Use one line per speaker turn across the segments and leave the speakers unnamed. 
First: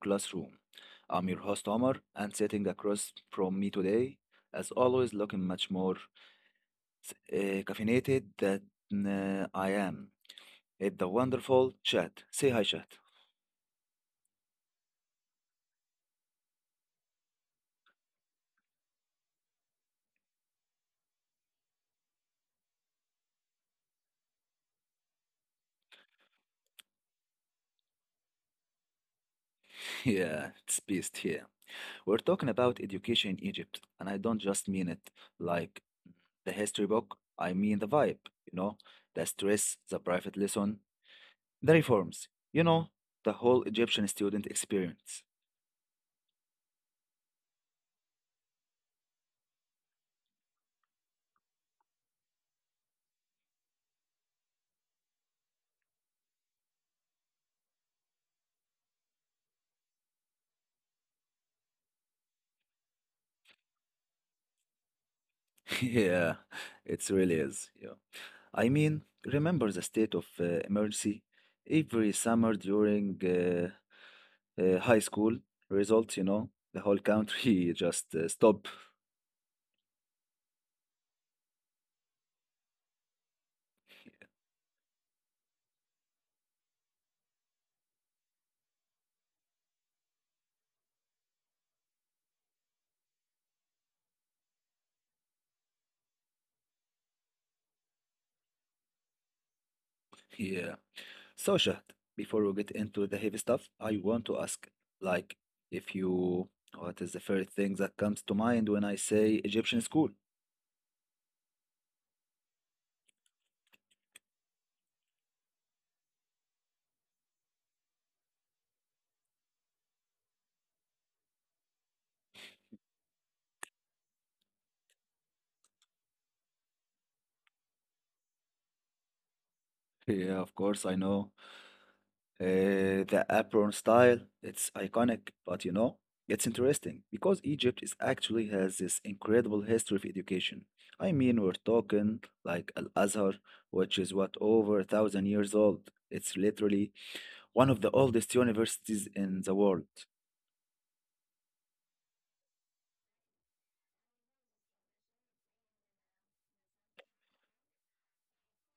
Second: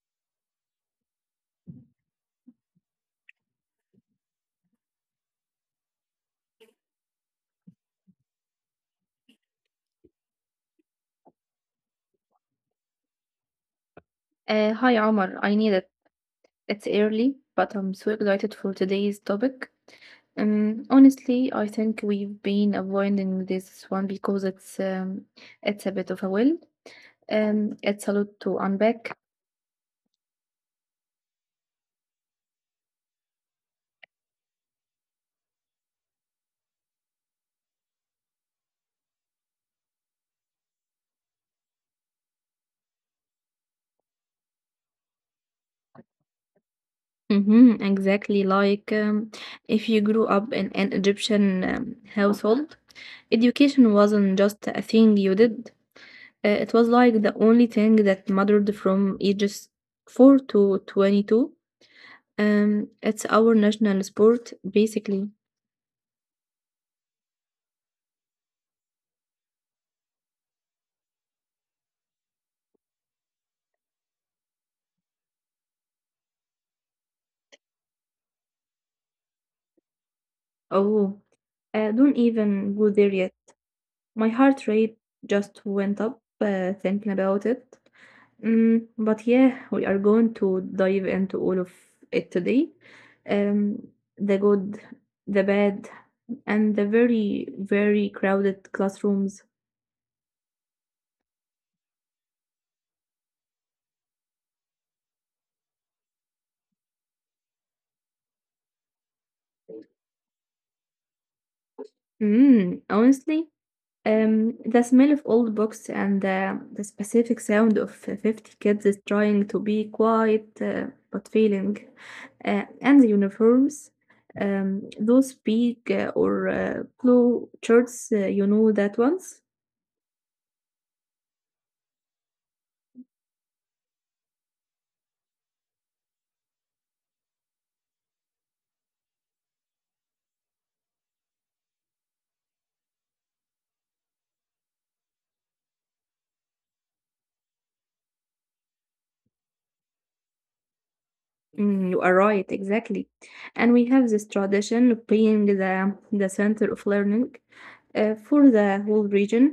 Classroom. I'm your host Omar, and sitting across from me today, as always, looking much more uh, caffeinated than I am. It's the wonderful chat. Say hi, chat.
Hi Omar, I need it. It's early, but I'm so excited for today's topic. Honestly, I think we've been avoiding this one because it's a bit of a will. It's a lot to unpack.
Yeah, it's beast here. We're talking about education in Egypt, and I don't just mean it like the history book. I mean the vibe, you know, the stress, the private lesson, the reforms, you know, the whole Egyptian student experience.
Mhm, exactly. Like, if you grew up in an Egyptian household, education wasn't just a thing you did. It was like the only thing that mattered from ages 4 to 22. It's our national sport, basically.
Yeah, it really is. Yeah. I mean, remember the state of emergency every summer during high school results, you know, the whole country just stop.
Oh, don't even go there yet. My heart rate just went up, thinking about it. But yeah, we are going to dive into all of it today. Um, the good, the bad, and the very, very crowded classrooms.
Yeah. So, Shahd, before we get into the heavy stuff, I want to ask, like, if you, what is the first thing that comes to mind when I say Egyptian school?
Honestly, the smell of old books and the specific sound of 50 kids is trying to be quiet, but failing, and the uniforms, those big, or blue shirts, you know that ones.
Yeah, of course, I know. The apron style, it's iconic, but you know, it's interesting because Egypt is actually has this incredible history of education. I mean, we're talking like Al-Azhar, which is what, over 1,000 years old. It's literally one of the oldest universities in the world.
Mm, you are right, exactly. And we have this tradition of being the center of learning for the whole region.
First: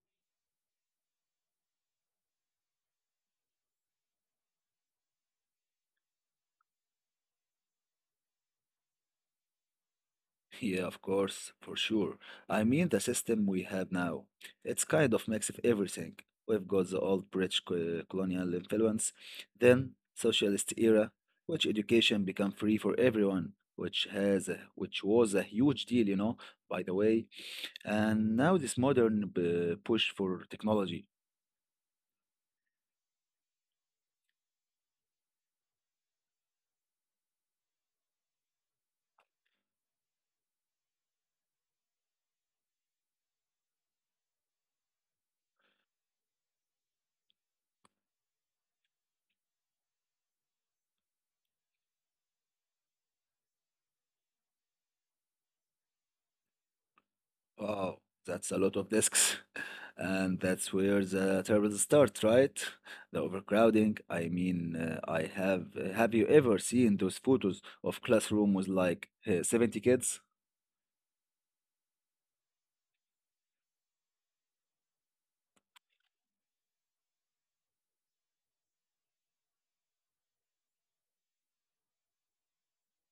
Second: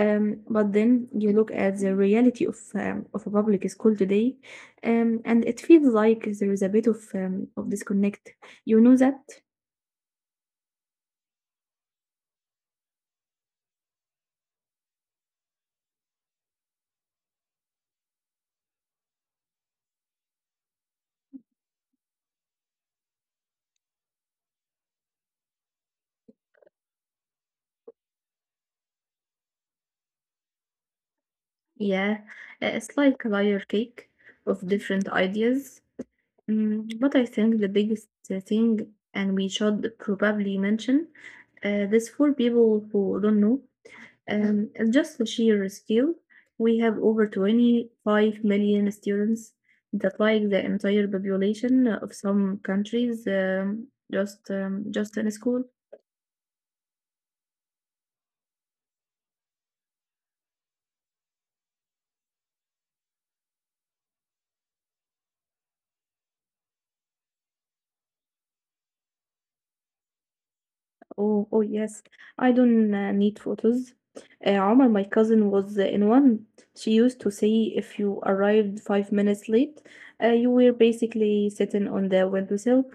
But then you look at the reality of a public school today, and it feels like there is a bit of disconnect. You know that?
Yeah, of course, for sure. I mean, the system we have now, it's kind of mix of everything. We've got the old British colonial influence, then socialist era, which education became free for everyone, which which was a huge deal, you know, by the way. And now this modern push for technology.
Yeah, it's like a layer cake of different ideas. But I think the biggest thing, and we should probably mention this for people who don't know. And just the sheer skill, we have over 25 million students. That like the entire population of some countries, just in school.
Wow, that's a lot of desks. And that's where the troubles start, right? The overcrowding. I mean, I have. Have you ever seen those photos of classroom with like 70 kids?
Oh, yes. I don't need photos. Omar, my cousin, was in one. She used to say if you arrived 5 minutes late, you were basically sitting on the windowsill.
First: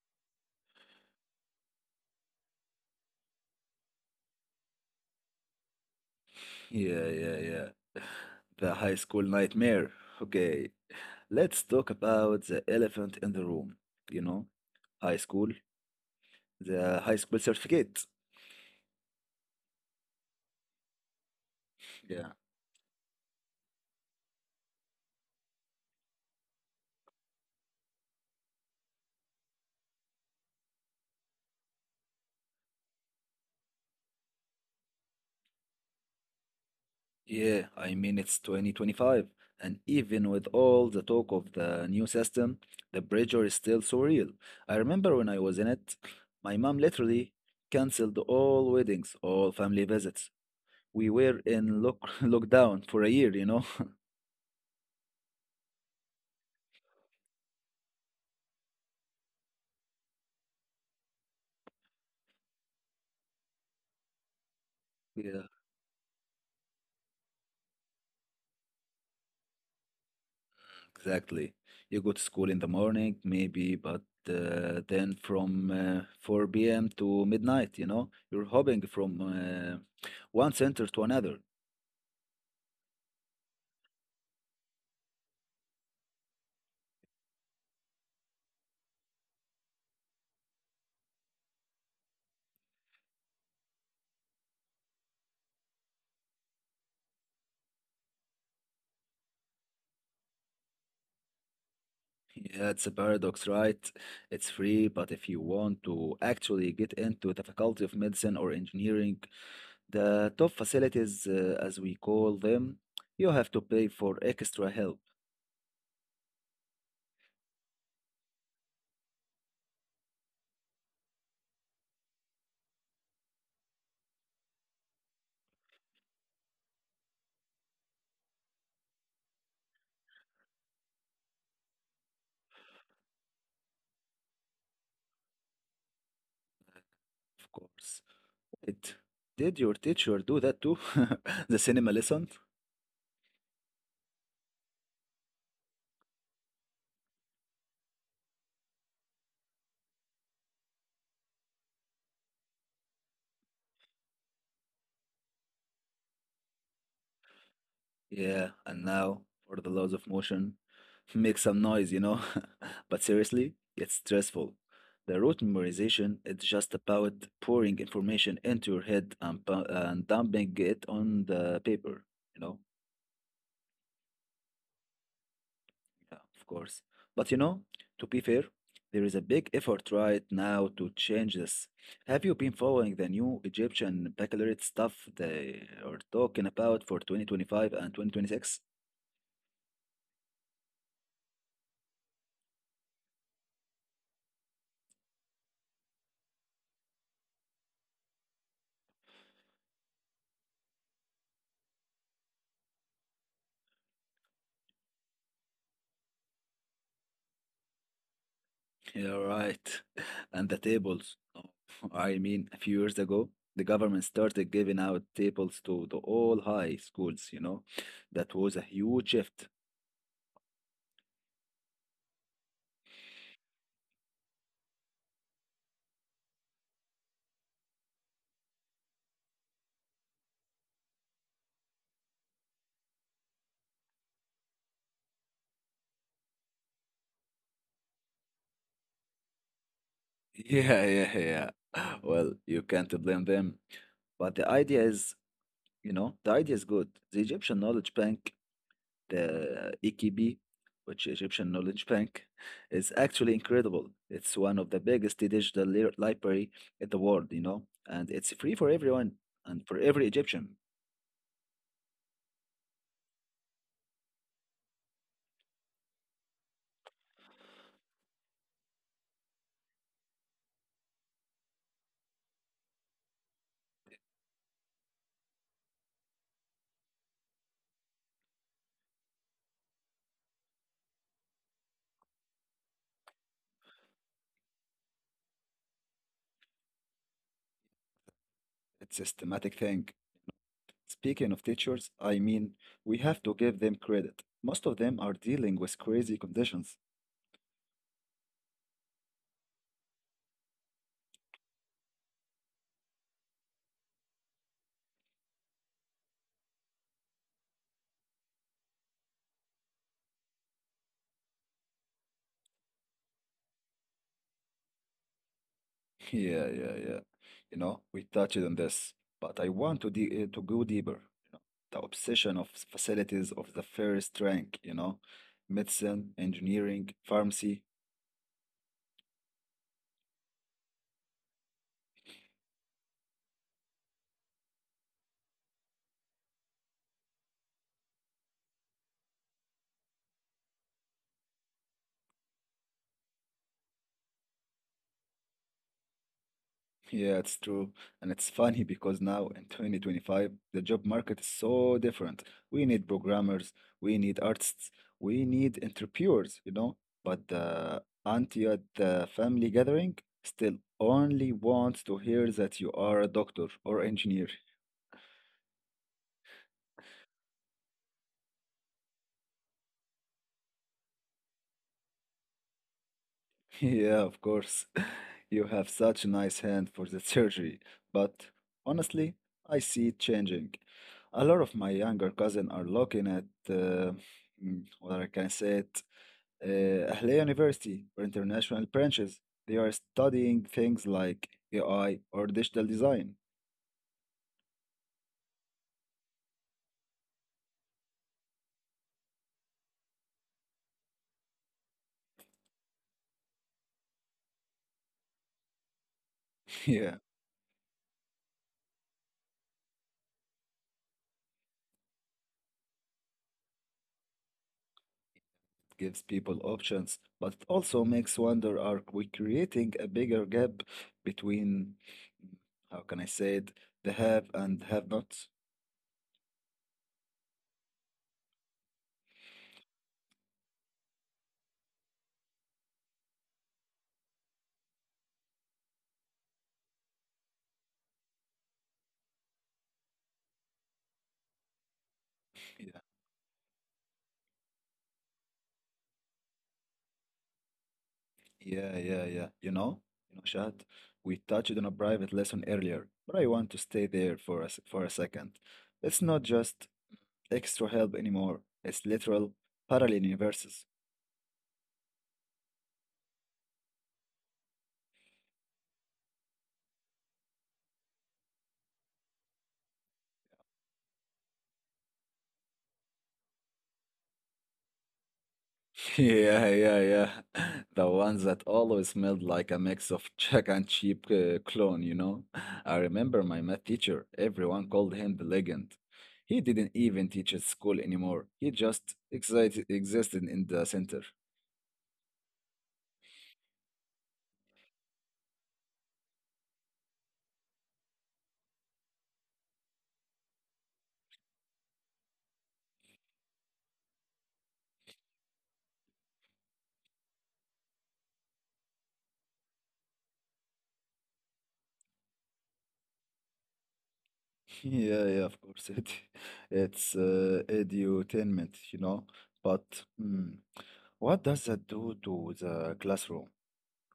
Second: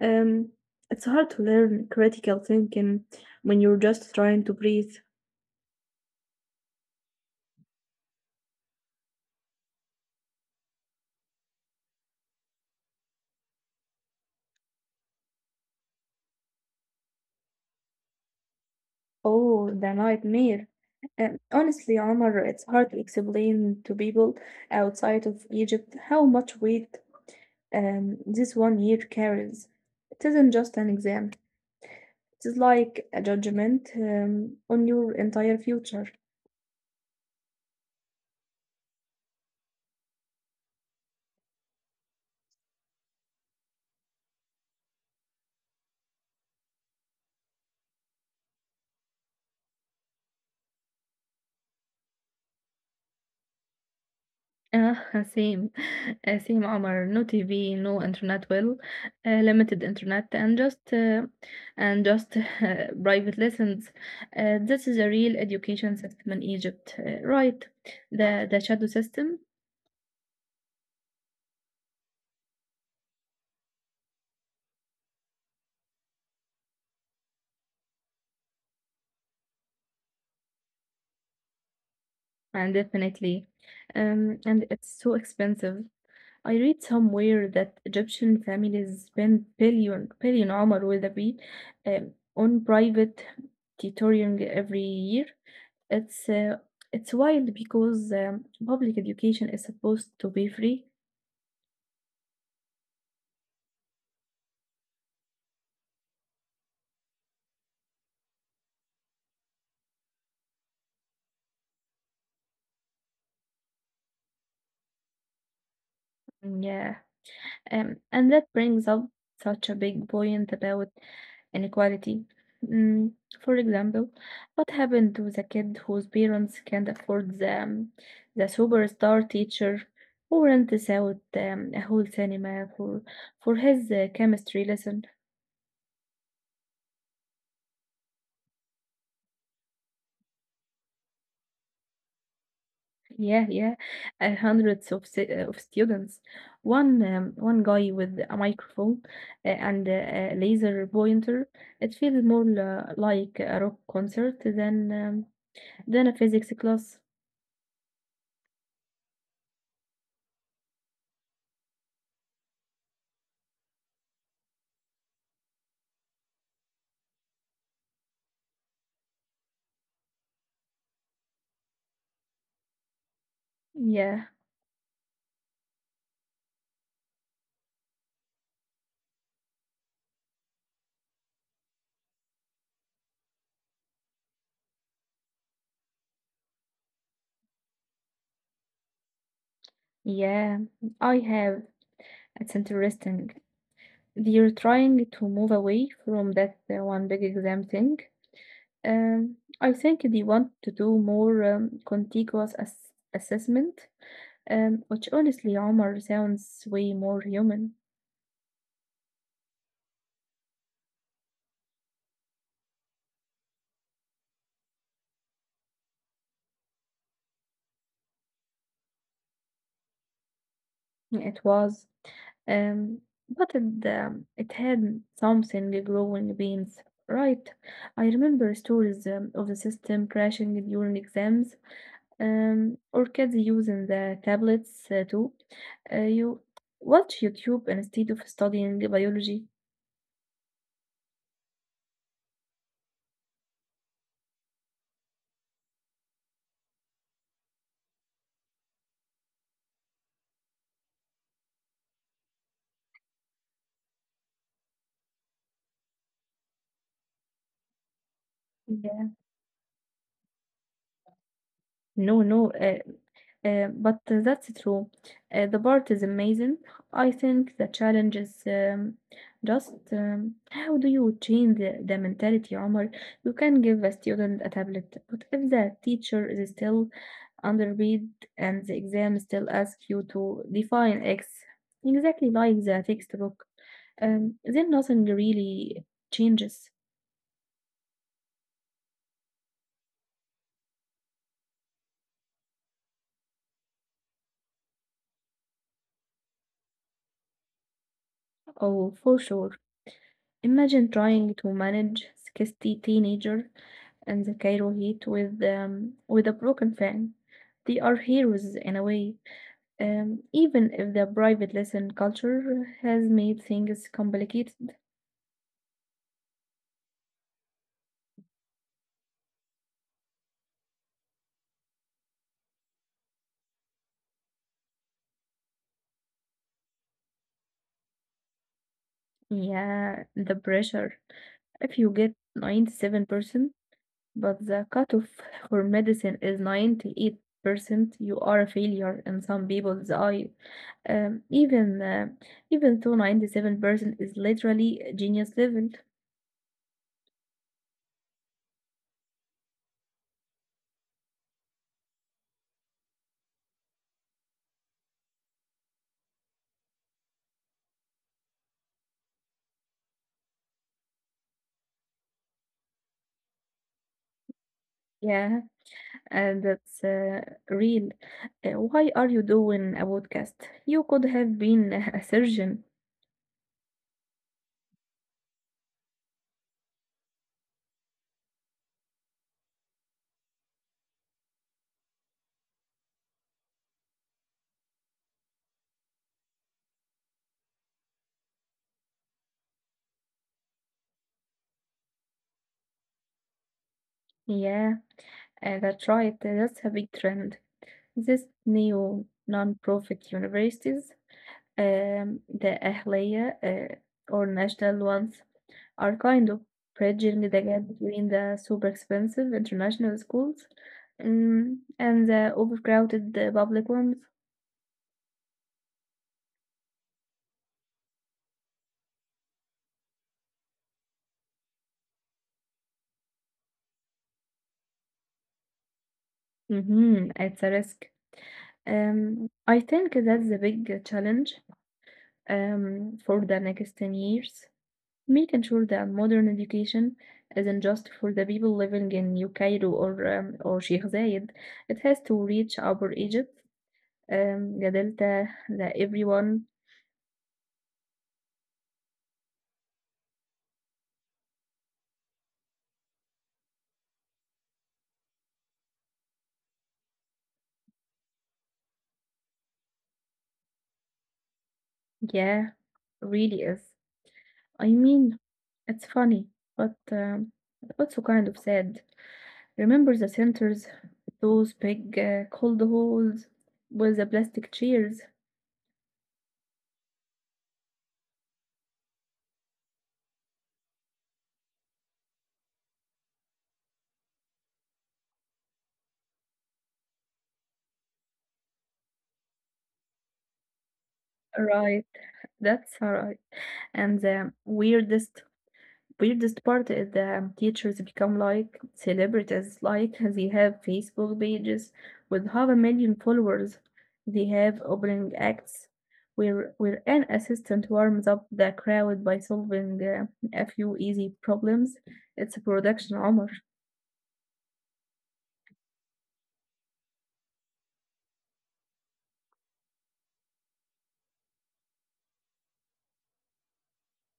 Um, it's hard to learn critical thinking when you're just trying to breathe.
Yeah, yeah, yeah. The high school nightmare. Okay, let's talk about the elephant in the room. You know, high school, the high school certificate.
Oh, the nightmare. Honestly, Omar,
Yeah.
it's hard to explain to people outside of Egypt how much weight this one year carries. It isn't just an exam, it is like a judgment on your entire future.
Yeah, I mean, it's 2025, and even with all the talk of the new system, the pressure is still so real. I remember when I was in it, my mom literally canceled all weddings, all family visits. We were in lock lockdown for a year, you know?
آه same same Omar. No TV, no internet, well, limited internet, and just private lessons. This is a real
Yeah,
education system in Egypt, right? The shadow system.
exactly. You go to school in the morning, maybe, but then from 4 p.m. to midnight, you know, you're hopping from one center to another.
And definitely. And it's so expensive. I read somewhere that Egyptian families spend billion, billion, عمر, with a B, on private tutoring every year. It's uh, it's wild because public education is supposed to be free.
Yeah, it's a paradox, right? It's free, but if you want to actually get into the Faculty of Medicine or Engineering, the top facilities, as we call them, you have to pay for extra help,
Mm, yeah. And that brings up such a big point about inequality. Mm, for example, what happened to the kid whose parents can't afford the superstar teacher who rents out a whole cinema for his chemistry lesson?
of course. It, did your teacher do that too? The cinema lesson?
Yeah, yeah. Hundreds of students. One guy with a microphone, and a laser pointer. It feels more like a rock concert than Then a physics class.
Yeah, and now for the laws of motion. Make some noise, you know? But seriously, it's stressful. The rote memorization is just about pouring information into your head and dumping it on the paper, you know?
Yeah,
Yeah, of course. But you know, to be fair, there is a big effort right now to change this. Have you been following the new Egyptian baccalaureate stuff they are talking about for 2025 and 2026?
yeah, I have. It's interesting. They're trying to move away from that one big exam thing. I think they want to do more contiguous assessment, which honestly, Omar, sounds way more human.
Yeah, right. And the tables. Oh, I mean, a few years ago, the government started giving out tables to the all high schools, you know. That was a huge shift.
It was. Um, Butted, it had something glowing beams, right? I remember stories of the system crashing during exams, or kids using the tablets too. You watch YouTube instead of studying biology.
Yeah, yeah, yeah. Well, you can't blame them. But the idea is good. The EKB, which Egyptian Knowledge Bank, is actually incredible. It's one of the biggest digital library in the world, you know, and it's free for
Yeah.
everyone and for every Egyptian.
No, no, but that's true. The part is amazing. I think the challenge is just, how do you change the mentality, Omar? You can give a student a tablet, but if the teacher is still underread, and the exam still asks you to define X exactly like the textbook, then nothing really changes.
It's a systematic thing. Speaking of teachers, I mean, we have to give them credit. Most of them are dealing with crazy conditions.
Oh, for sure. Imagine trying to manage 60 teenagers and the Cairo Heat with a broken fan. They are heroes in a way, even if the private lesson culture has made things complicated.
Yeah, yeah, yeah. You know, we touched on this, but I want to de to go deeper. You know, the obsession of facilities of the first rank. You know, medicine, engineering, pharmacy.
Yeah, the pressure. If you get 97%, but the cutoff for medicine is 98%, you are a failure in some people's eye. Um, even uh, even though 97% is literally genius level.
Yeah, it's true. And it's funny because now in 2025, the job market is so different. We need programmers, we need artists, we need entrepreneurs, you know. But the auntie at the family gathering still only wants to hear that you are a doctor or engineer.
Yeah. And that's real. Why are you doing a podcast? You could have been a surgeon.
Yeah, of course. You have such a nice hand for the surgery, but honestly, I see it changing. A lot of my younger cousin are looking at, uh, mm, what I can say it, Ahlia University or international branches. They are studying things like AI or digital design.
Yeah, that's right. That's a big trend. This new non-profit universities, the Ahliya, or national ones, are kind of bridging
Yeah,
the gap between the super expensive international schools, and the overcrowded public ones.
it gives people options, but it also makes wonder, are we creating a bigger gap between, mm, how can I say it, the have and have not?
Mm-hmm, it's a risk. I think that's the big challenge for the next 10 years, making sure that modern education isn't just for the people living in New Cairo or Sheikh Zayed. It has to reach Upper
Yeah,
Egypt, the Delta, that everyone,
yeah. You know, Shad, we touched on a private lesson earlier, but I want to stay there for for a second. It's not just extra help anymore. It's literal parallel universes.
yeah, really is. I mean, it's funny, but also kind of sad. Remember the centers, those big cold halls with the plastic chairs.
Yeah, yeah, yeah. The ones that always smelled like a mix of Jack and cheap clone, you know? I remember my math teacher, everyone called him the legend. He didn't even teach at school anymore. He just existed in the center.
Right. That's alright. And the weirdest part is the teachers become like celebrities. Like they have Facebook pages with half a million followers. They have opening acts where an assistant warms up the crowd by solving a few easy problems. It's a production, Omar.
Yeah, yeah, of course. It It's edutainment, you know. But mm, what does that do to the classroom?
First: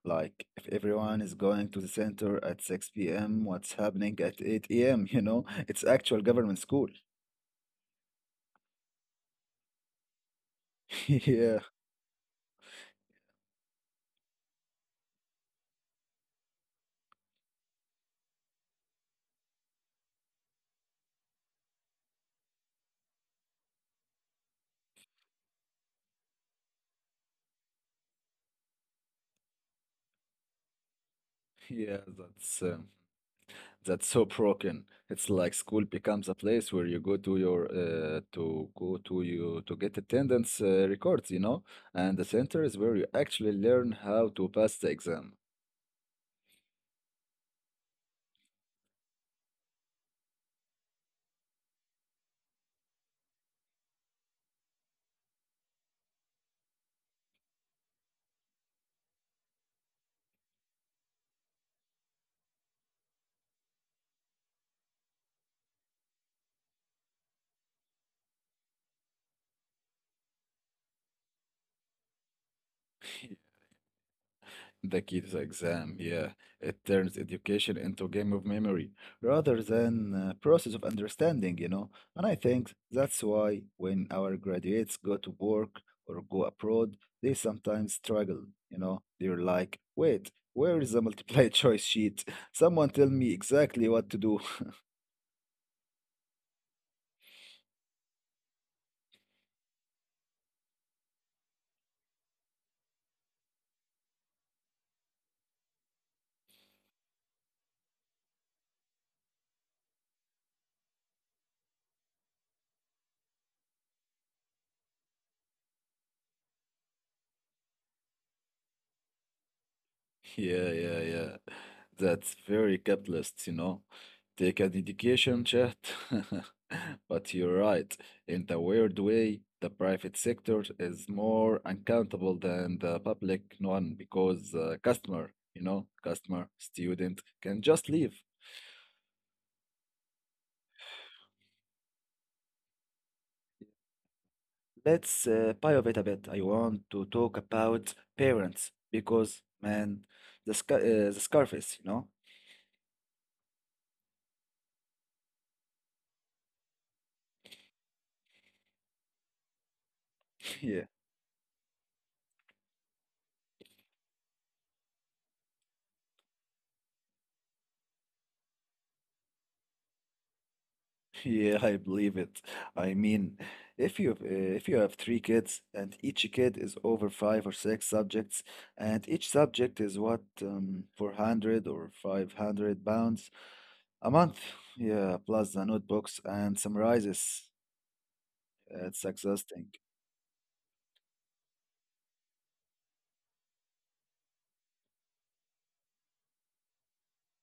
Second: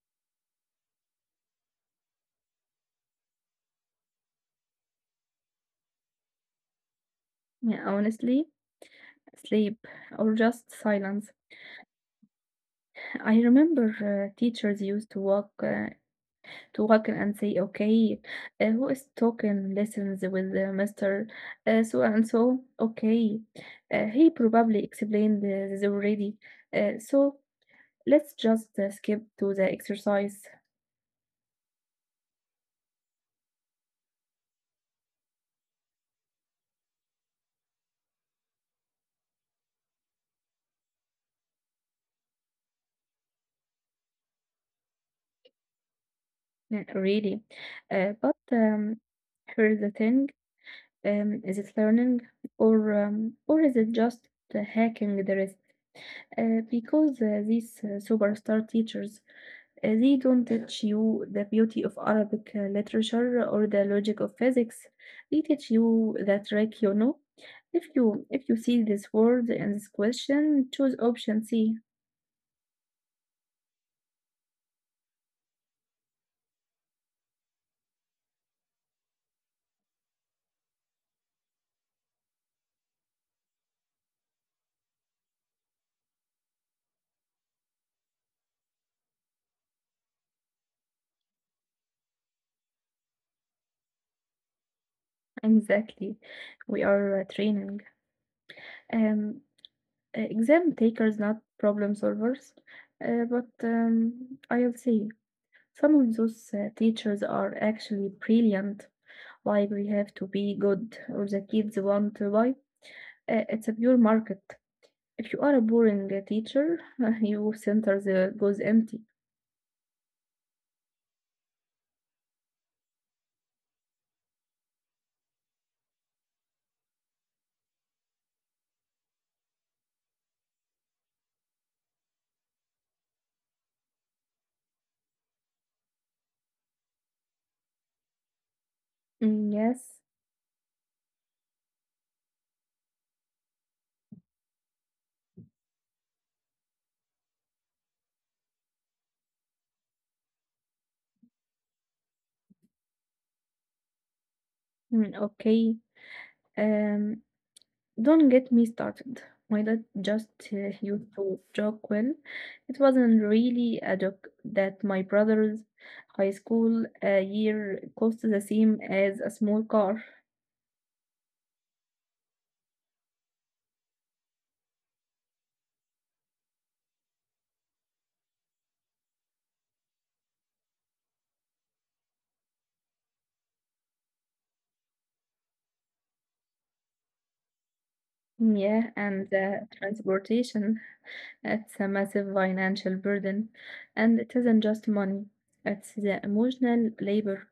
Like, if everyone is going to the center at 6 p.m., what's happening at 8 a.m., you know? It's actual government school.
Yeah, honestly, sleep or just silence.
Yeah,
I remember teachers used to walk To talk and say, okay, who is talking lessons with Mr. So and so. Okay, he probably explained this already. So let's just skip to the exercise.
yeah, that's so broken. It's like school becomes a place where you go to your to go to you to get attendance records, you know? And the center is where you actually learn how to pass the exam.
Yeah, really. But here's the thing. Is it learning or is it just the hacking the rest? Because these superstar teachers. They don't teach you the beauty of Arabic literature or the logic of physics. They teach you the trick. If you see this word and this question, choose option C.
Yeah. It turns education into a game of memory rather than a process of understanding, you know. And I think that's why when our graduates go to work or go abroad, they sometimes struggle, you know. They're like, wait, where is the multiple choice sheet? Someone tell me exactly what to do.
Exactly. We are training. Um, Exam takers, not problem solvers. But I'll say some of those teachers are actually brilliant. Like we have to be good, or the kids want to buy. It's a pure market. If you are a boring teacher, your center goes empty.
Yeah, yeah, yeah. That's very capitalist, you know. Take a dedication chat. But you're right. In the weird way, the private sector is more uncountable than the public one because customer, student can just leave.
Mm, yes.
Let's pivot a bit. I want to talk about parents because, man, the sc uh, the Scarface, you know.
Mm, okay. Um, don't get me started. My dad just used to joke, when it wasn't really a joke, that my brother's high school year cost the same as a small car.
Yeah, I believe it. I mean, if you uh, if you have three kids and each kid is over five or six subjects, and each subject is what 400 or £500 a month. Yeah, plus the notebooks and summarizes.
Mm, yeah,
It's
and the
exhausting.
transportation, it's a massive financial burden. And it isn't just money, it's the emotional labor.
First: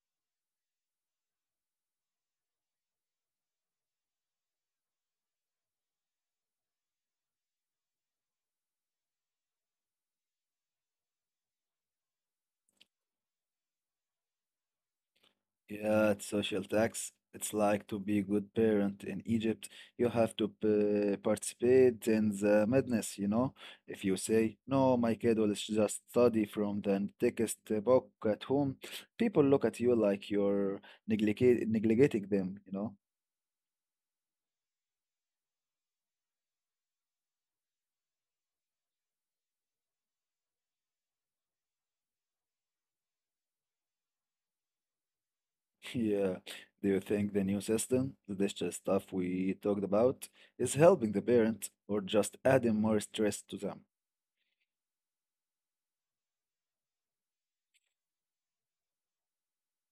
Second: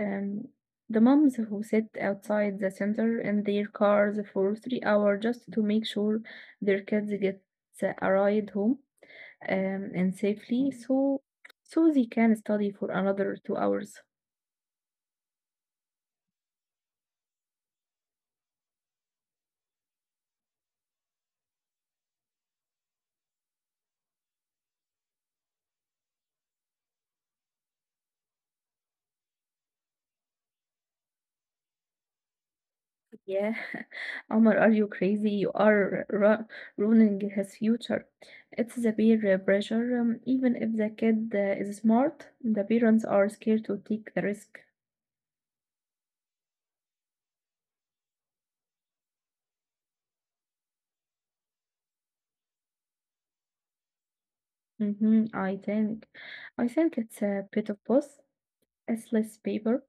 Um, the moms who sit outside the center in their cars for 3 hours just to make sure their kids get a ride home, and safely, so they can study for another 2 hours.
Yeah, it's social tax. It's like to be a good parent in Egypt. You have to participate in the madness, you know. If you say, no, my kid will just study from the thickest book at home, people look at you like you're neglecting them, you know.
Yeah, Omar, are you crazy? You are ruining his future. It's the peer pressure. Even if the kid is smart, the parents are scared to take the risk.
Yeah. Do you think the new system, this just stuff we talked about, is helping the parent or just adding more stress to them?
Mm-hmm, I think. I think it's a bit of both. As less paper,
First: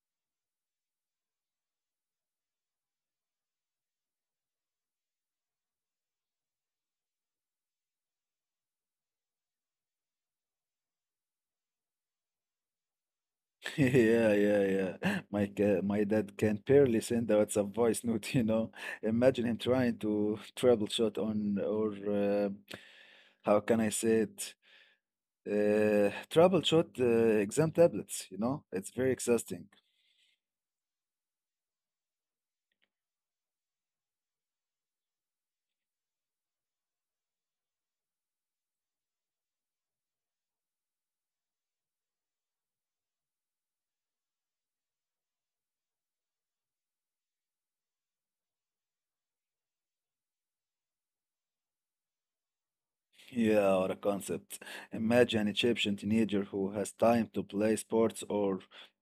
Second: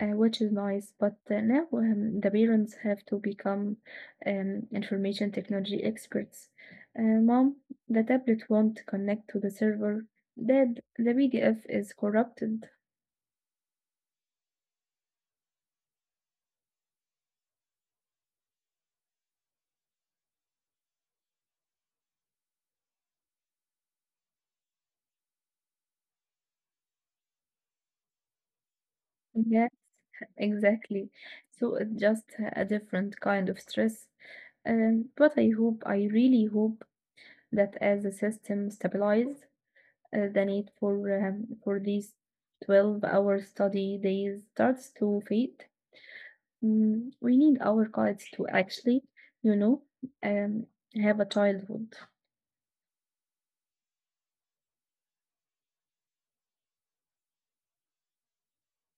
which is nice, but now, the parents have to become information technology experts. Mom, the tablet won't connect to the server. Dad, the PDF is corrupted.
Yeah, yeah, yeah. My dad can barely send a WhatsApp voice note, you know. Imagine him trying to troubleshoot on or how can I say it? Troubleshoot exam tablets, you know. It's very exhausting.
Yeah, exactly. So it's just a different kind of stress. But I hope, I really hope that as the system stabilizes, the need for these 12-hour study days starts to fade. We need our kids to actually, you know, um, have a childhood.
Yeah, what a concept. Imagine an Egyptian teenager who has time to play sports or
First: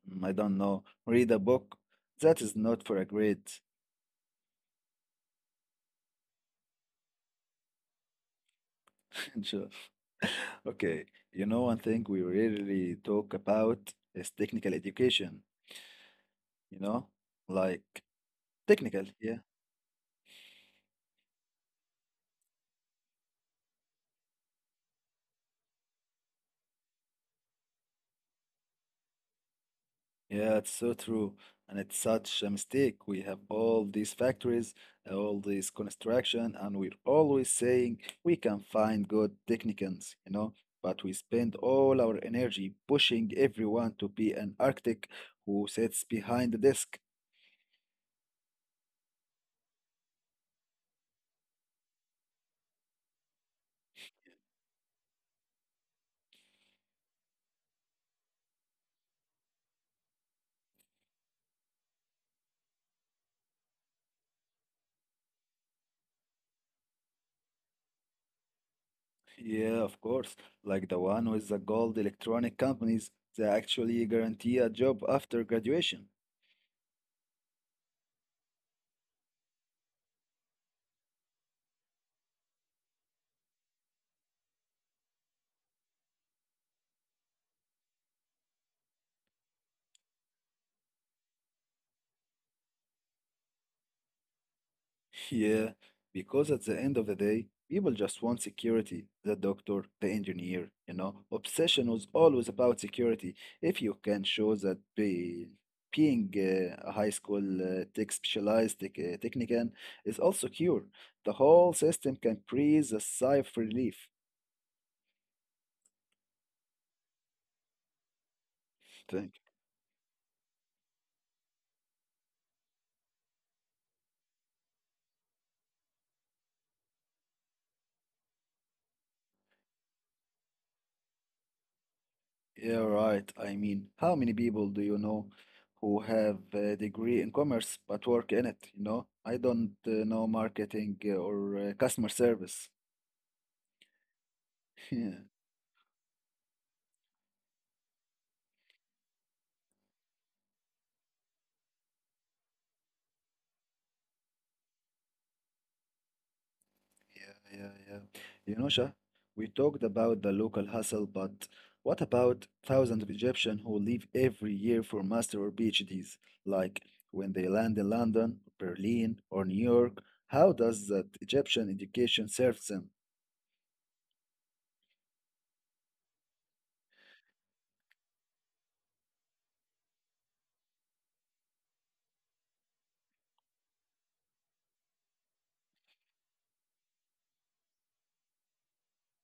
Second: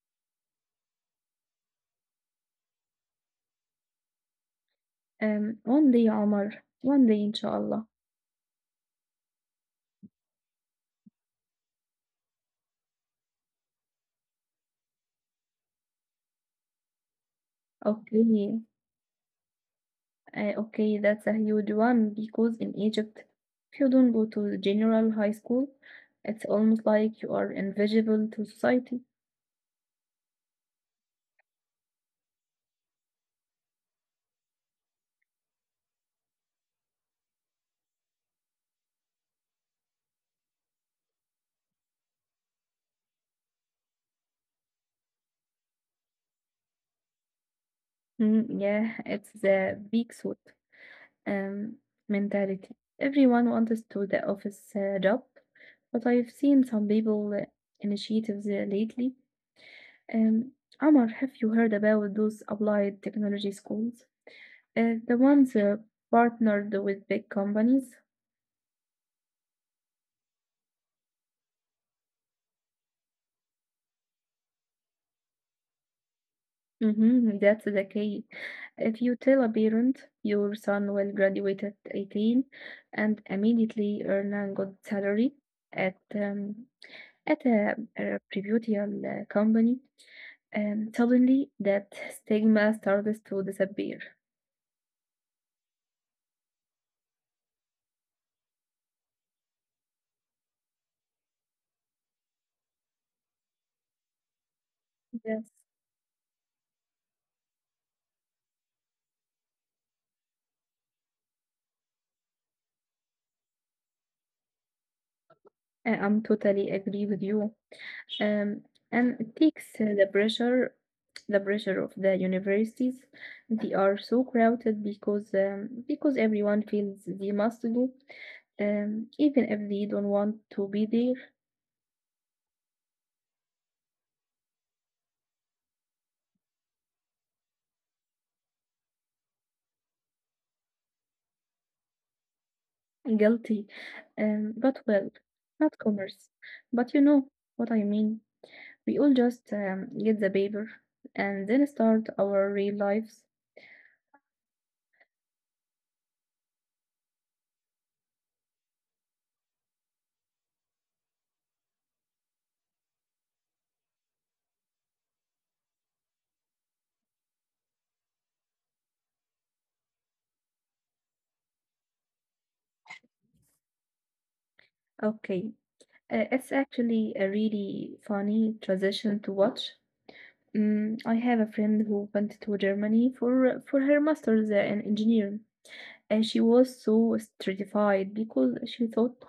mm, I don't know, read a book. That is not for a grade.
One day, Omar, one day, inshallah.
Okay, you know, one thing we rarely talk about is technical education, you know? Like
Okay,
technical, yeah.
okay, that's a huge one because in Egypt, if you don't go to the general high school, it's almost like you are invisible to society.
Yeah, it's so true. And it's such a mistake. We have all these factories, all this construction, and we're always saying we can find good technicians, you know? But we spend all our energy pushing everyone to be an architect who sits behind the desk.
Mm, yeah, it's the big suit um, mentality. Everyone wants to the office job, but I've seen some people initiatives lately. Um, Omar, have you heard about those applied technology schools? The ones partnered with big companies?
Yeah, of course. Like the one with the gold electronic companies that actually guarantee a job after graduation.
Mm-hmm, that's the key. If you tell a parent your son will graduate at 18 and immediately earn a good salary at um, at a reputable company, suddenly that stigma starts to disappear.
Yeah, because at the end of the day, people just want security. The doctor, the engineer, you know, obsession was always about security. If you can show that
Yes,
being a high school tech specialized tech, technician is all secure, the whole system can breathe a sigh of relief.
I'm totally agree with you. Um, and it takes the pressure of the universities. They are so crowded because everyone feels they must go, even if they don't want to be there.
Yeah, right. I mean, how many people do you know who have a degree in commerce but work in it? You know, I don't know marketing or customer service.
Guilty, but well, not commerce. But you know what I mean. We all just get the paper and then start our real lives.
Yeah. You know, Shah, we talked about the local hustle, but what about thousands of Egyptians who leave every year for master or PhDs? Like when they land in London, Berlin, or New York, how does that Egyptian education serve them?
Okay, it's actually a really funny transition to watch. I have a friend who went to Germany for her master's in engineering, and she was so stratified because she thought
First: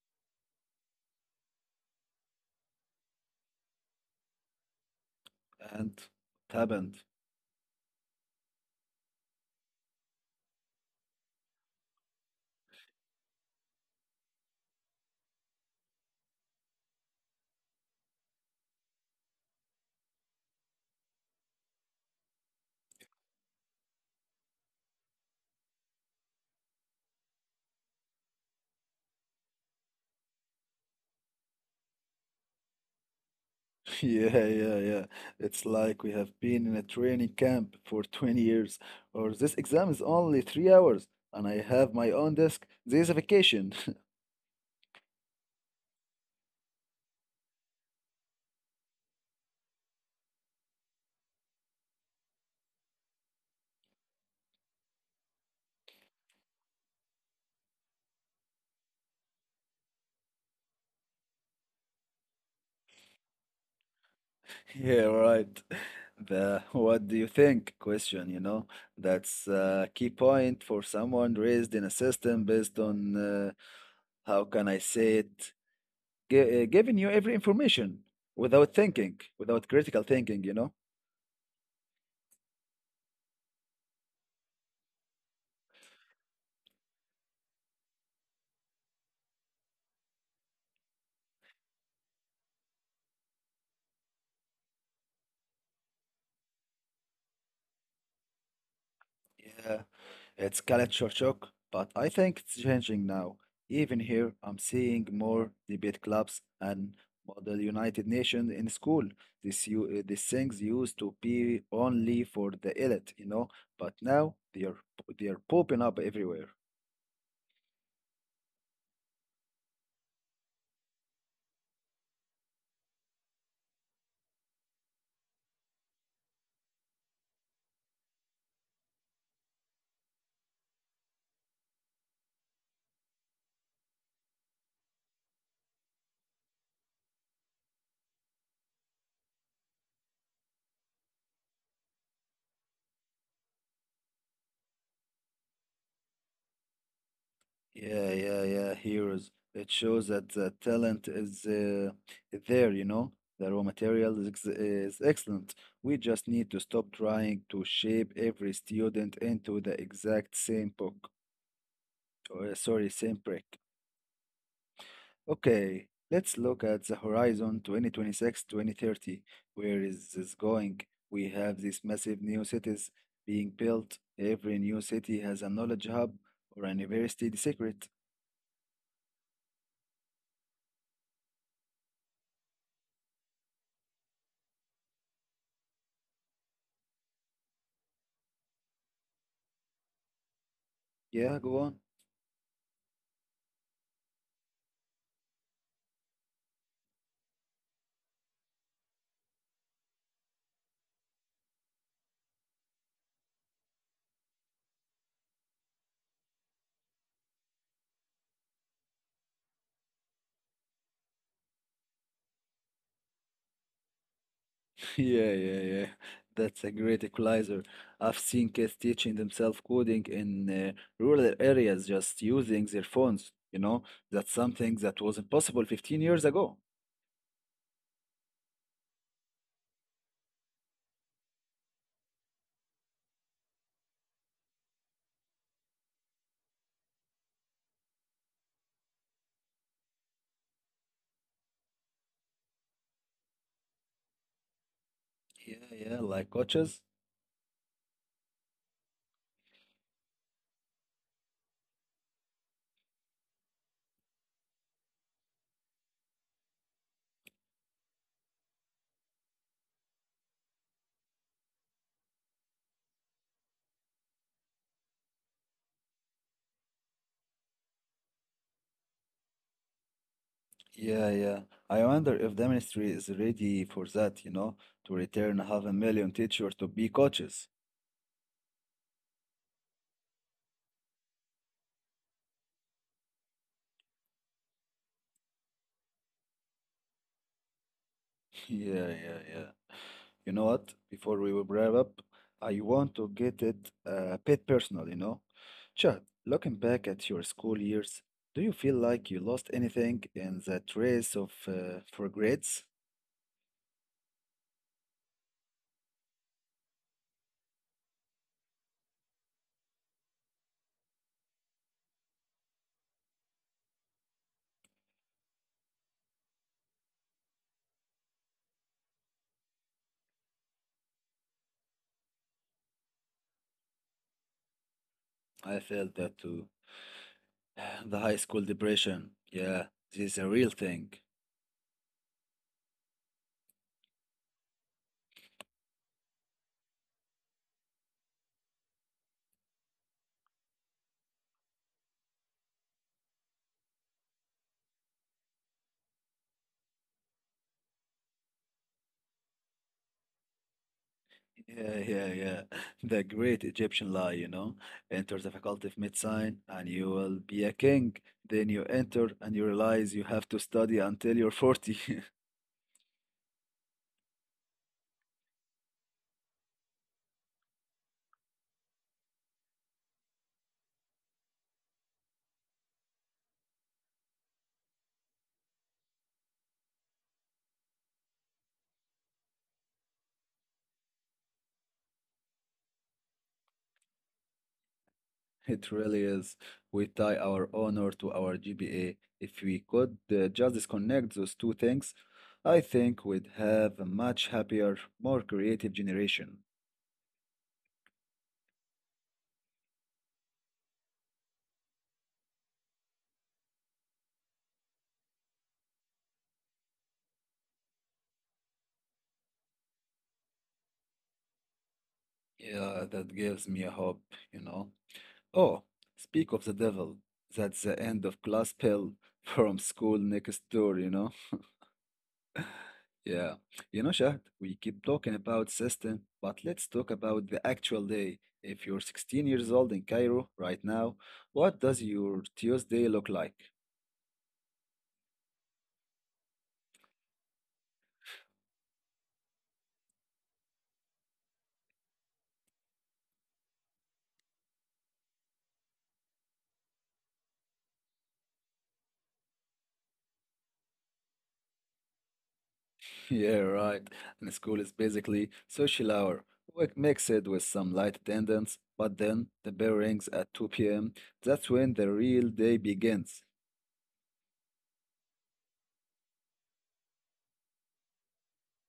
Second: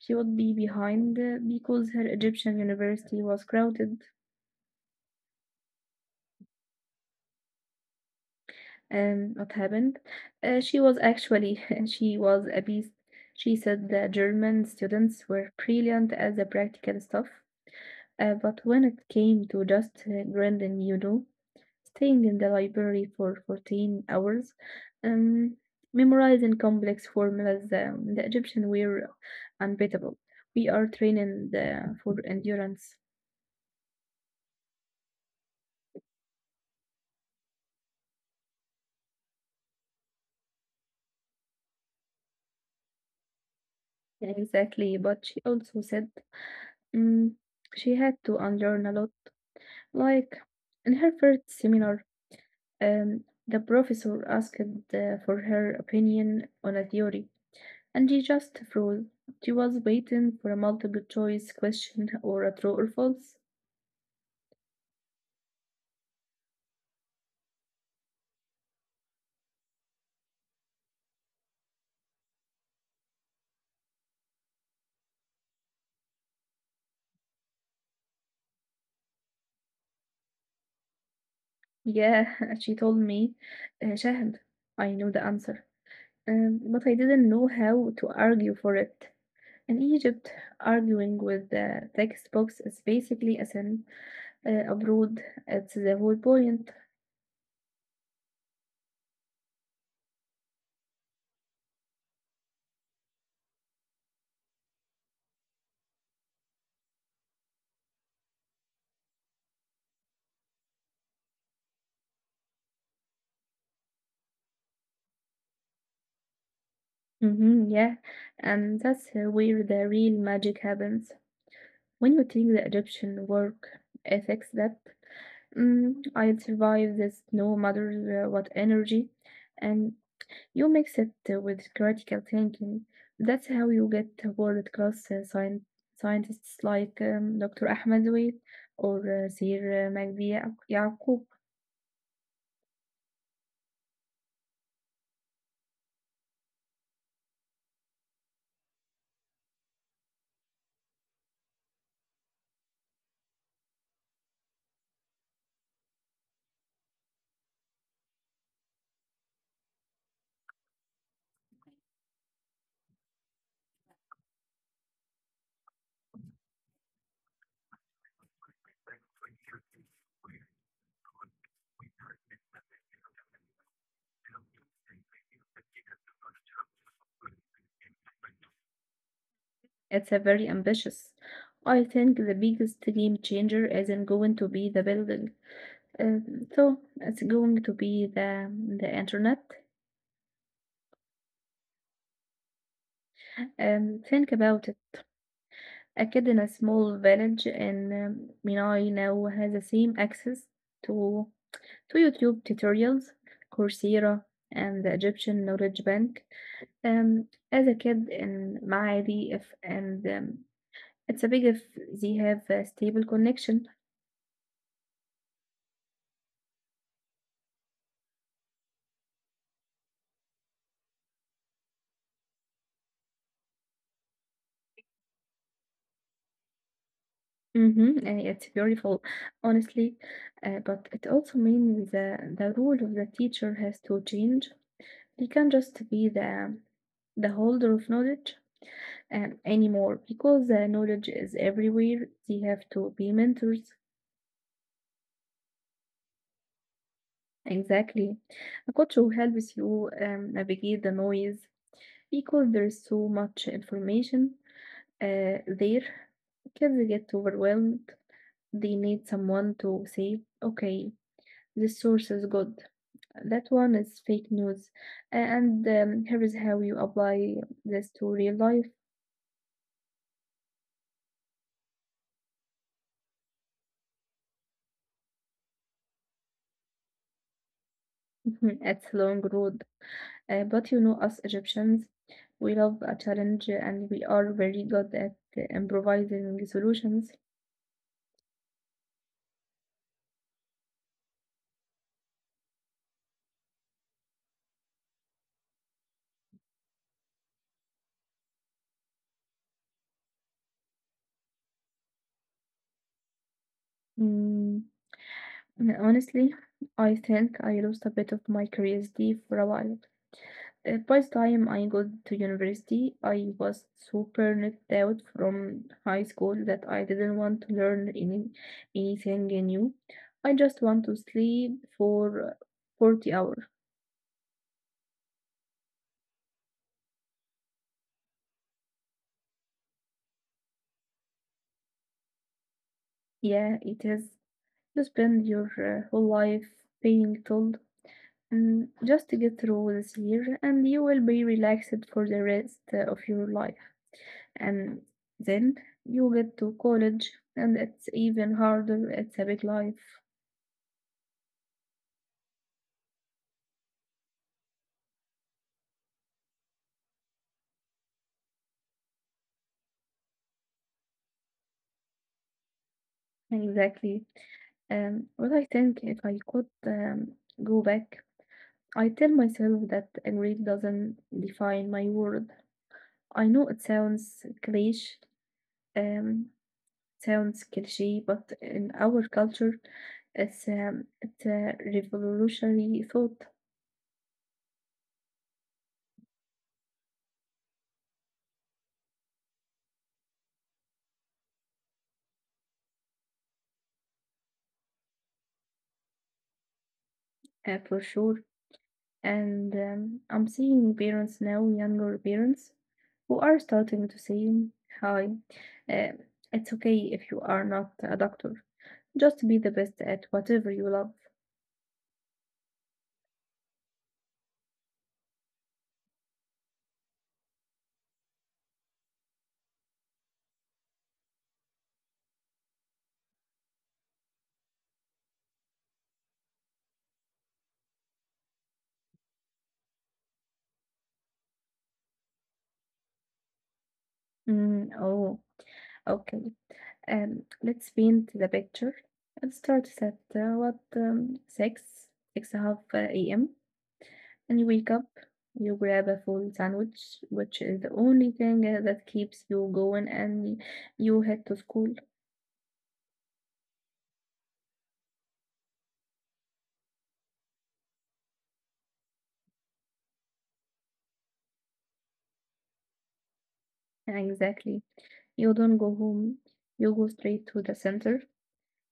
she would be behind because her Egyptian university was crowded.
And what happened?
And what happened? She was actually she was a beast. She said the German students were brilliant at the practical stuff, but when it came to just grinding, staying in the library for 14 hours, um, memorizing complex formulas, the Egyptian were unbeatable. We are training the, for endurance.
Yeah, yeah, yeah. It's like we have been in a training camp for 20 years, or this exam is only 3 hours, and I have my own desk. This is a vacation.
Yeah, exactly, but she also said mm, she had to unlearn a lot. Like in her first seminar, um, the professor asked for her opinion on a theory, and she just froze. She was waiting for a multiple choice question or a true or false.
Yeah, right. The what do you think question, you know, that's a key point for someone raised in a system based on how can I say it, G giving you every information without thinking, without critical thinking.
Yeah, she told me, Shahd, I know the answer, but I didn't know how to argue for it. In Egypt, arguing with the textbooks is basically a sin. Abroad, it's the whole point.
Yeah, it's culture shock, but I think it's changing now. Even here, I'm seeing more debate clubs and model United Nations in school. These things used to be only for the elite, you know, but now they are popping up everywhere.
Hmm, yeah, and that's where the real magic happens. When you take the Egyptian work ethics that I'd survive this no matter what energy, and you mix it with critical thinking. That's how you get world-class scientists like Dr. Ahmed Zaid or Sir Yaqub.
Yeah, yeah, yeah, heroes. It shows that the talent is there, you know. The raw material is excellent. We just need to stop trying to shape every student into the exact same book, or sorry, same brick. Okay, let's look at the horizon 2026, 26. Where is this going? We have these massive new cities being built. Every new city has a knowledge hub or a university secret.
It's a very ambitious. I think the biggest game changer isn't going to be the building, uh, so it's going to be the internet.
Yeah, go on.
Think about it. A kid in a small village in Menai now has the same access to to YouTube tutorials, Coursera, and the Egyptian Knowledge Bank. Um, as a kid in معادي if and it's a big if they have a stable connection.
Yeah, yeah, yeah. That's a great equalizer. I've seen kids teaching themselves coding in rural areas just using their phones. You know, that's something that wasn't possible 15 years ago.
Mhm, and it's beautiful, honestly. But it also means the role of the teacher has to change. He can't just be the holder of knowledge anymore because knowledge is everywhere. They have to be mentors.
Yeah, yeah, like coaches.
Exactly. A coach who helps you navigate the noise because there's so much information there. Kids get overwhelmed. They need someone to say, okay, this source is good. That one is fake news. And Here is how you apply this to real life.
Yeah, yeah. I wonder if the ministry is ready for that, you know, to return half a million teachers to be coaches.
It's a long road. But you know, us Egyptians, we love a challenge and we are very good at improvising solutions.
Yeah, yeah, yeah. You know what? Before we will wrap up, I want to get it a bit personal, you know? Chad, looking back at your school years, do you feel like you lost anything in that race of for grades?
Mm, okay, honestly, I think I lost a bit of my curiosity for a while. By the time I got to university, I was super knocked out from high school that I didn't want to learn anything new. I just want to sleep for 40 hours.
I felt that too. The high school depression. Yeah, this is a real thing.
Yeah, it is. You spend your whole life being told, just to get through this year, and you will be relaxed for the rest of your life. And then you get to college and it's even harder. It's a big life.
Yeah, yeah, yeah. The great Egyptian lie, you know. Enter the faculty of medicine and you will be a king. Then you enter and you realize you have to study until you're 40.
Exactly. Well, I think if I could go back, I tell myself that a grade doesn't define my worth. I know it sounds cliche. Um sounds cliche, but in our culture, it's it's a revolutionary thought.
It really is. We tie our honor to our GPA. If we could just disconnect those two things, I think we'd have a much happier, more creative generation.
For sure. and I'm seeing parents now, younger parents, who are starting to say, hi, uh, it's okay if you are not a doctor. Just be the best at whatever you love.
Yeah, that gives me a hope, you know. Oh, speak of the devil. That's the end of class pill from school next door, you know. Yeah, you know, Shahd, we keep talking about system, but let's talk about the actual day. If you're 16 years old in Cairo right now, what does your Tuesday look like?
Mm, oh, okay. Let's paint the picture. It starts at what six, six and a half a.m. and you wake up. You grab a full sandwich, which is the only thing that keeps you going, and you head to school.
Yeah, right. And school is basically social hour. We mix it with some light attendance, but then the bell rings at 2 p.m. That's when the real day begins.
Exactly. You don't go home. You go straight to the center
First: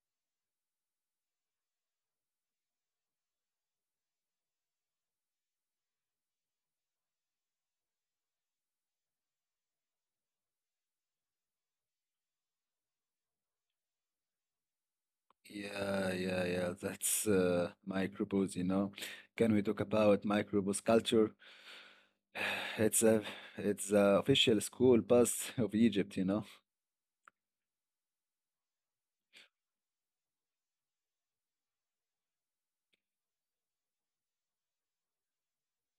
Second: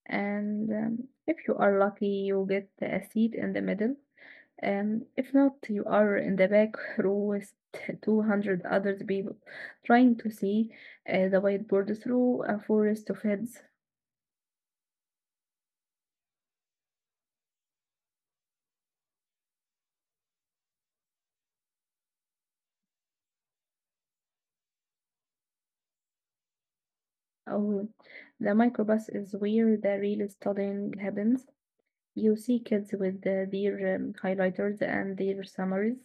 and if you are lucky, you get a seat in the middle. And if not, you are in the back row with 200 other people trying to see the whiteboard through a forest of heads.
Yeah, yeah, yeah. That's microbus, you know. Can we talk about microbus culture? It's a it's a official school bus of Egypt, you know.
Oh, the microbus is where the real studying happens. You see kids with their highlighters and their summaries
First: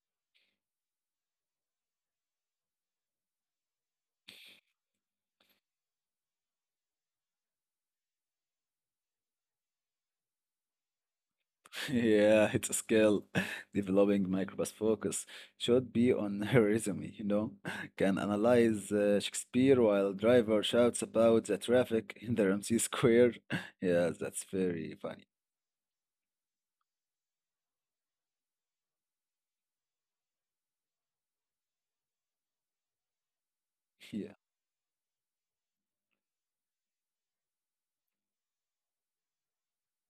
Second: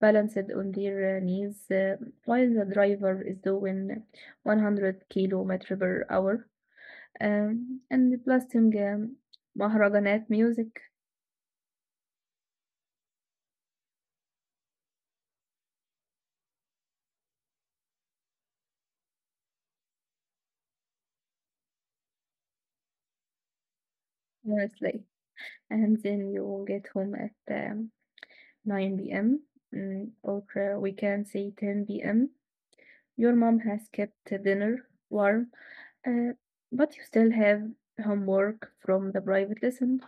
balanced on their knees while the driver is doing 100 kilometer per hour. And blasting Maharaganat music
Yeah, it's a skill. Developing microbus focus should be on her resume, you know. Can analyze Shakespeare while driver shouts about the traffic in the Ramsey Square. Yeah, that's very
mostly.
funny.
And then you get home at 9 p.m., or we can say 10 p.m. Your mom has kept
Yeah.
dinner warm, uh, but you still have homework from the private lesson.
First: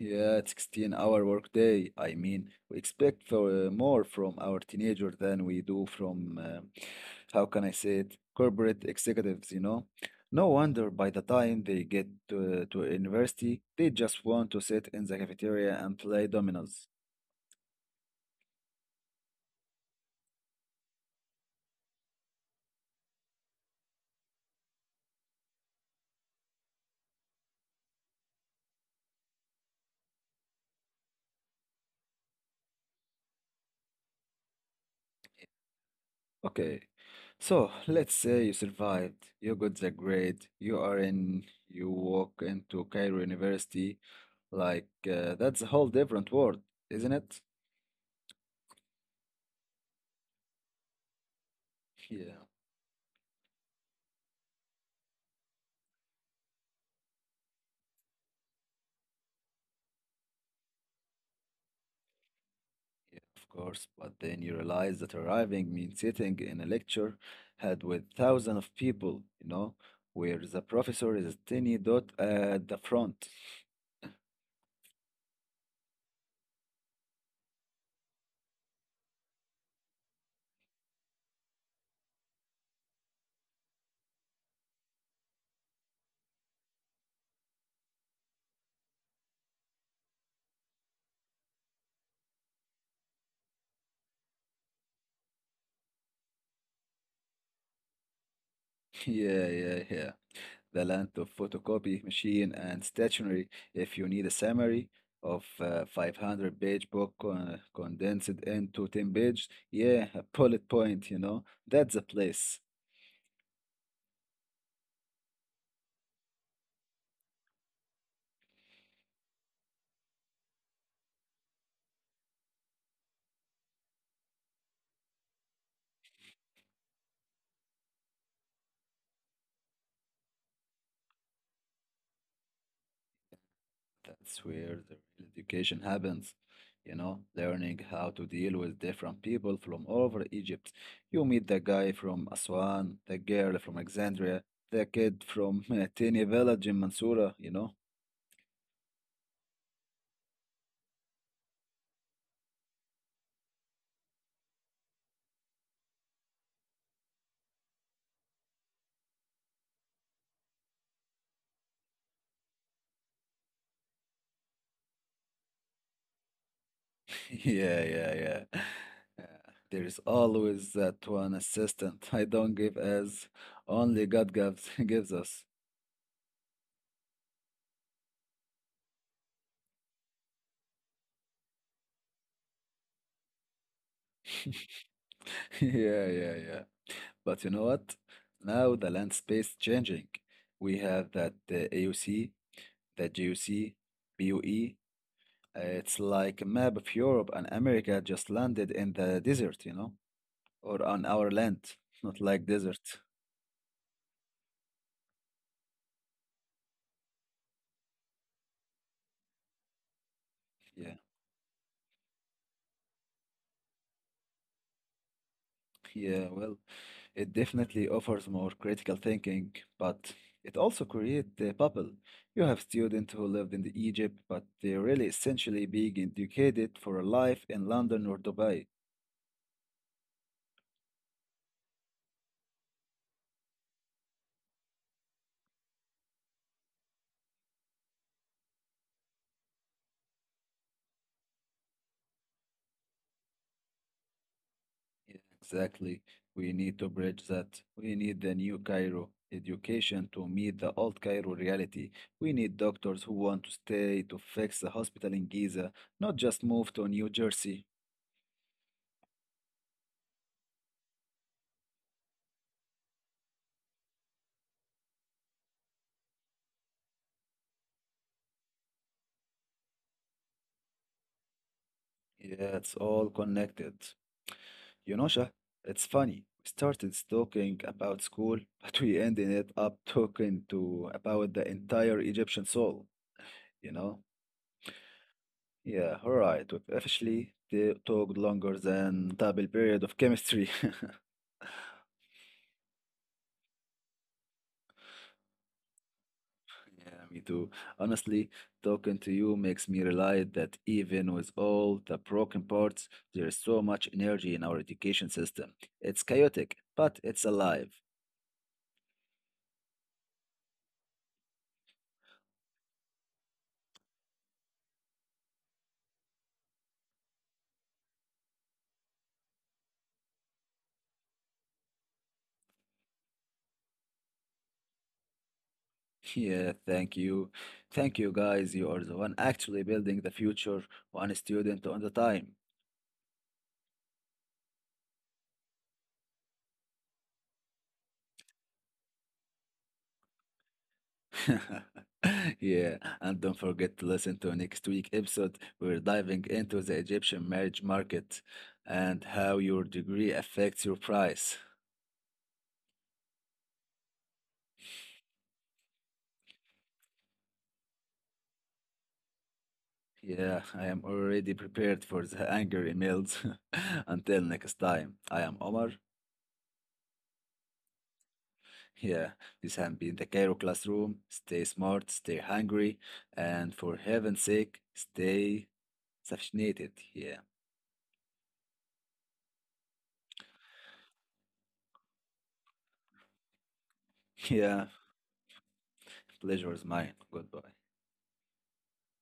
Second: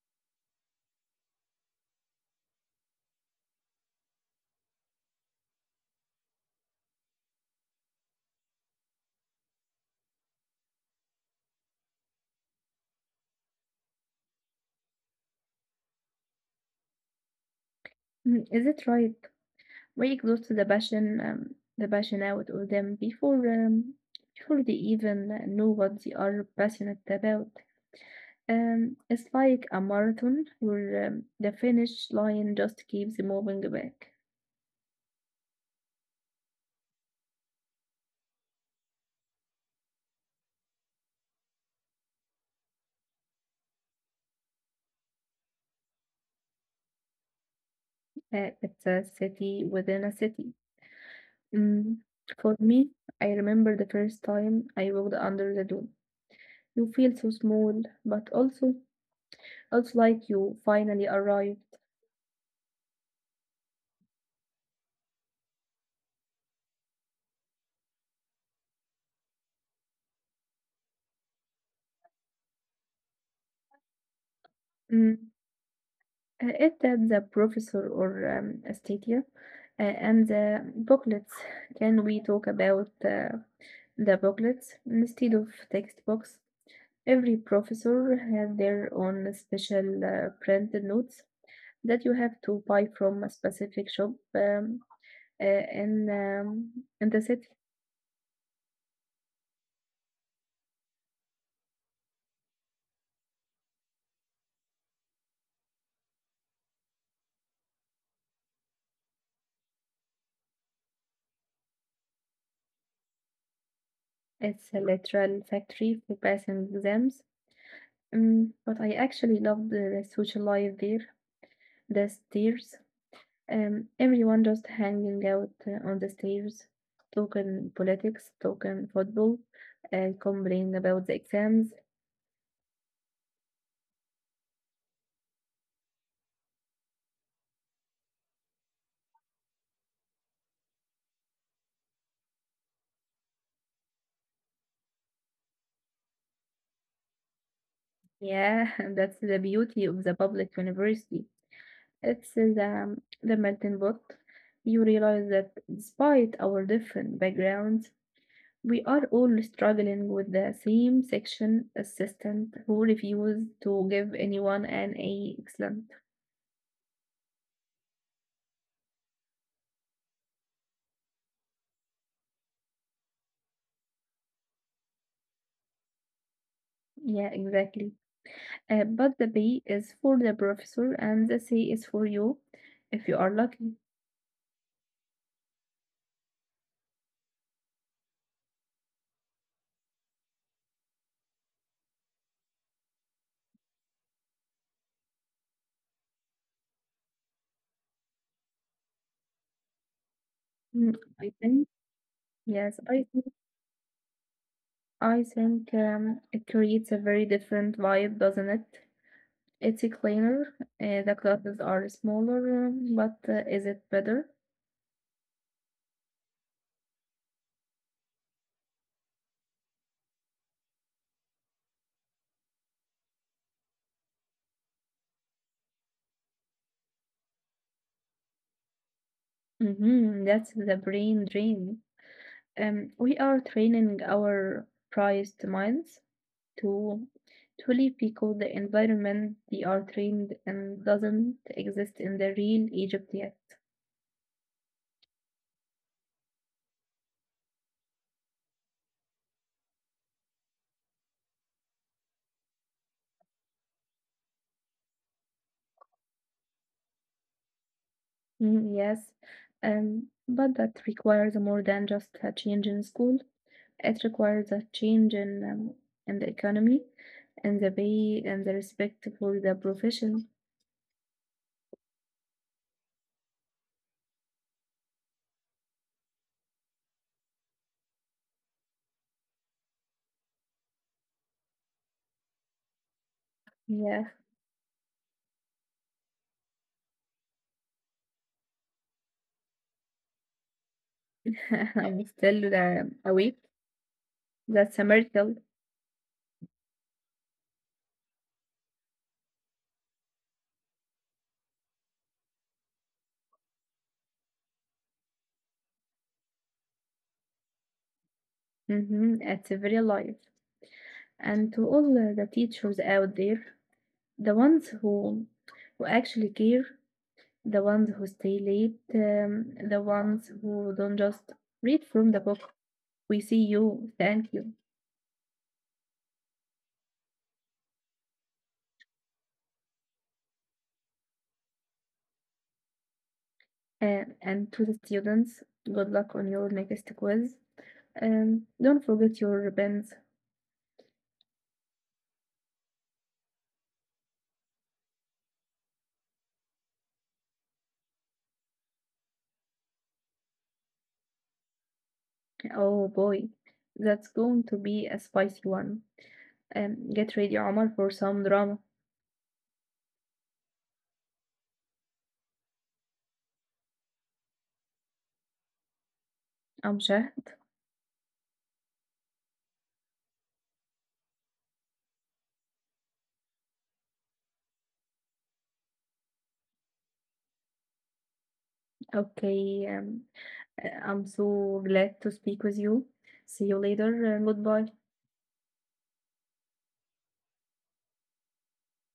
Yeah, 16-hour workday. I mean, we expect for, more from our teenager than we do from, how can I say it, corporate executives, you know? No wonder by the time they get to university, they just want to sit in the cafeteria and play dominoes.
Mm, is it right? We exhaust the passion out of them before before they even know what they are passionate about. It's like a marathon where the finish line just keeps moving back.
Okay, so let's say you survived, you got the grade, you are in, you walk into Cairo University, like, that's a whole different world, isn't it?
It's a city within a city. Mm,
Yeah.
For me, I remember the first time I walked under the dome. You feel so small, but also, also like you finally arrived.
Yeah, of course, but then you realize that arriving means sitting in a lecture had with thousands of people, you know, where the professor is a tiny dot at the front.
Mm, It had the professor or Astatia and the booklets. Can we talk about the booklets instead of textbooks? Every professor has their own special printed notes that you have to buy from a specific shop uh, in um, in the city.
Yeah, yeah, yeah. The land of photocopy machine and stationery. If you need a summary of a 500-page book condensed into 10 pages, yeah, a bullet point, you know, that's a place.
It's a literal factory for passing exams. But I actually love the social life there. The stairs, everyone just hanging out on the stairs, talking politics, talking football, and complaining about the exams.
That's where the real education happens. You know, learning how to deal with different people from all over Egypt. You meet the guy from Aswan, the girl from Alexandria, the kid from a tiny village in Mansoura, you know?
Yeah, that's the beauty of the public university. It's in the melting pot. You realize that despite our different backgrounds, we are all struggling with the same section assistant who refused to give anyone an A excellent.
Yeah, yeah, yeah. Uh, There is always that one assistant I don't give as only God gives gives us.
Yeah, exactly. But the B is for the professor and the C is for you if you are lucky.
Yeah, yeah, yeah. But you know what? Now the landscape's changing. We have that AOC the GOC, BOE. It's like a map of Europe and America just landed in the desert, you know, or on
Mm,
our
I
land,
think,
not like
yes,
desert.
I think it creates a very different vibe, doesn't it? It's a cleaner.
Yeah,
The clothes are smaller, but is it better?
yeah, well, it definitely offers more critical thinking, but it also creates the bubble. You have students who lived in the Egypt, but they're really essentially being educated for a life in London or Dubai.
Mm-hmm. That's the brain drain. We are training our prized minds to to live because the environment they are trained and doesn't exist in the real Egypt yet.
Yeah, exactly. We need to bridge that. We need the new Cairo education to meet the old Cairo reality. We need doctors who want to stay to fix the hospital in Giza, not just move to New Jersey.
Mm, yes, but that requires more than just a change in school. It requires a change in the economy and the pay and the respect for the profession.
Yeah, it's all connected. You know, Shah, it's funny. We started talking about school, but we ended it up talking to about the entire Egyptian soul, you know?
Yeah,
Yeah, all right. We've officially talked longer than double period of chemistry.
I'm still awake. That's a miracle.
Yeah, me too. Honestly, talking to you makes me realize that even with all the broken parts, there is so much energy in our education system. It's chaotic, but it's alive.
Mm-hmm. It's a very life. And to all the teachers out there, the ones who who actually care, the ones who stay late, the ones who don't just read from the book. We see you, thank you.
Yeah, thank you. Thank you, guys. You are the one actually building the future, one student at a time.
And to the students, good luck on your next quiz. Don't forget your ribbons.
Yeah, and don't forget to listen to next week's episode. We're diving into the Egyptian marriage market and how your degree affects your price.
Oh boy, that's going to be a spicy one. Get ready, Omar, for some drama.
Yeah, I am already prepared for the angry emails. Until next time, I am Omar.
I'm Shahd.
Yeah, this has been the Cairo Classroom. Stay smart, stay hungry, and for heaven's sake, stay vaccinated. Yeah,
Okay, um, I'm so glad to speak with you. See you later and
yeah,
goodbye.
pleasure is mine. Goodbye.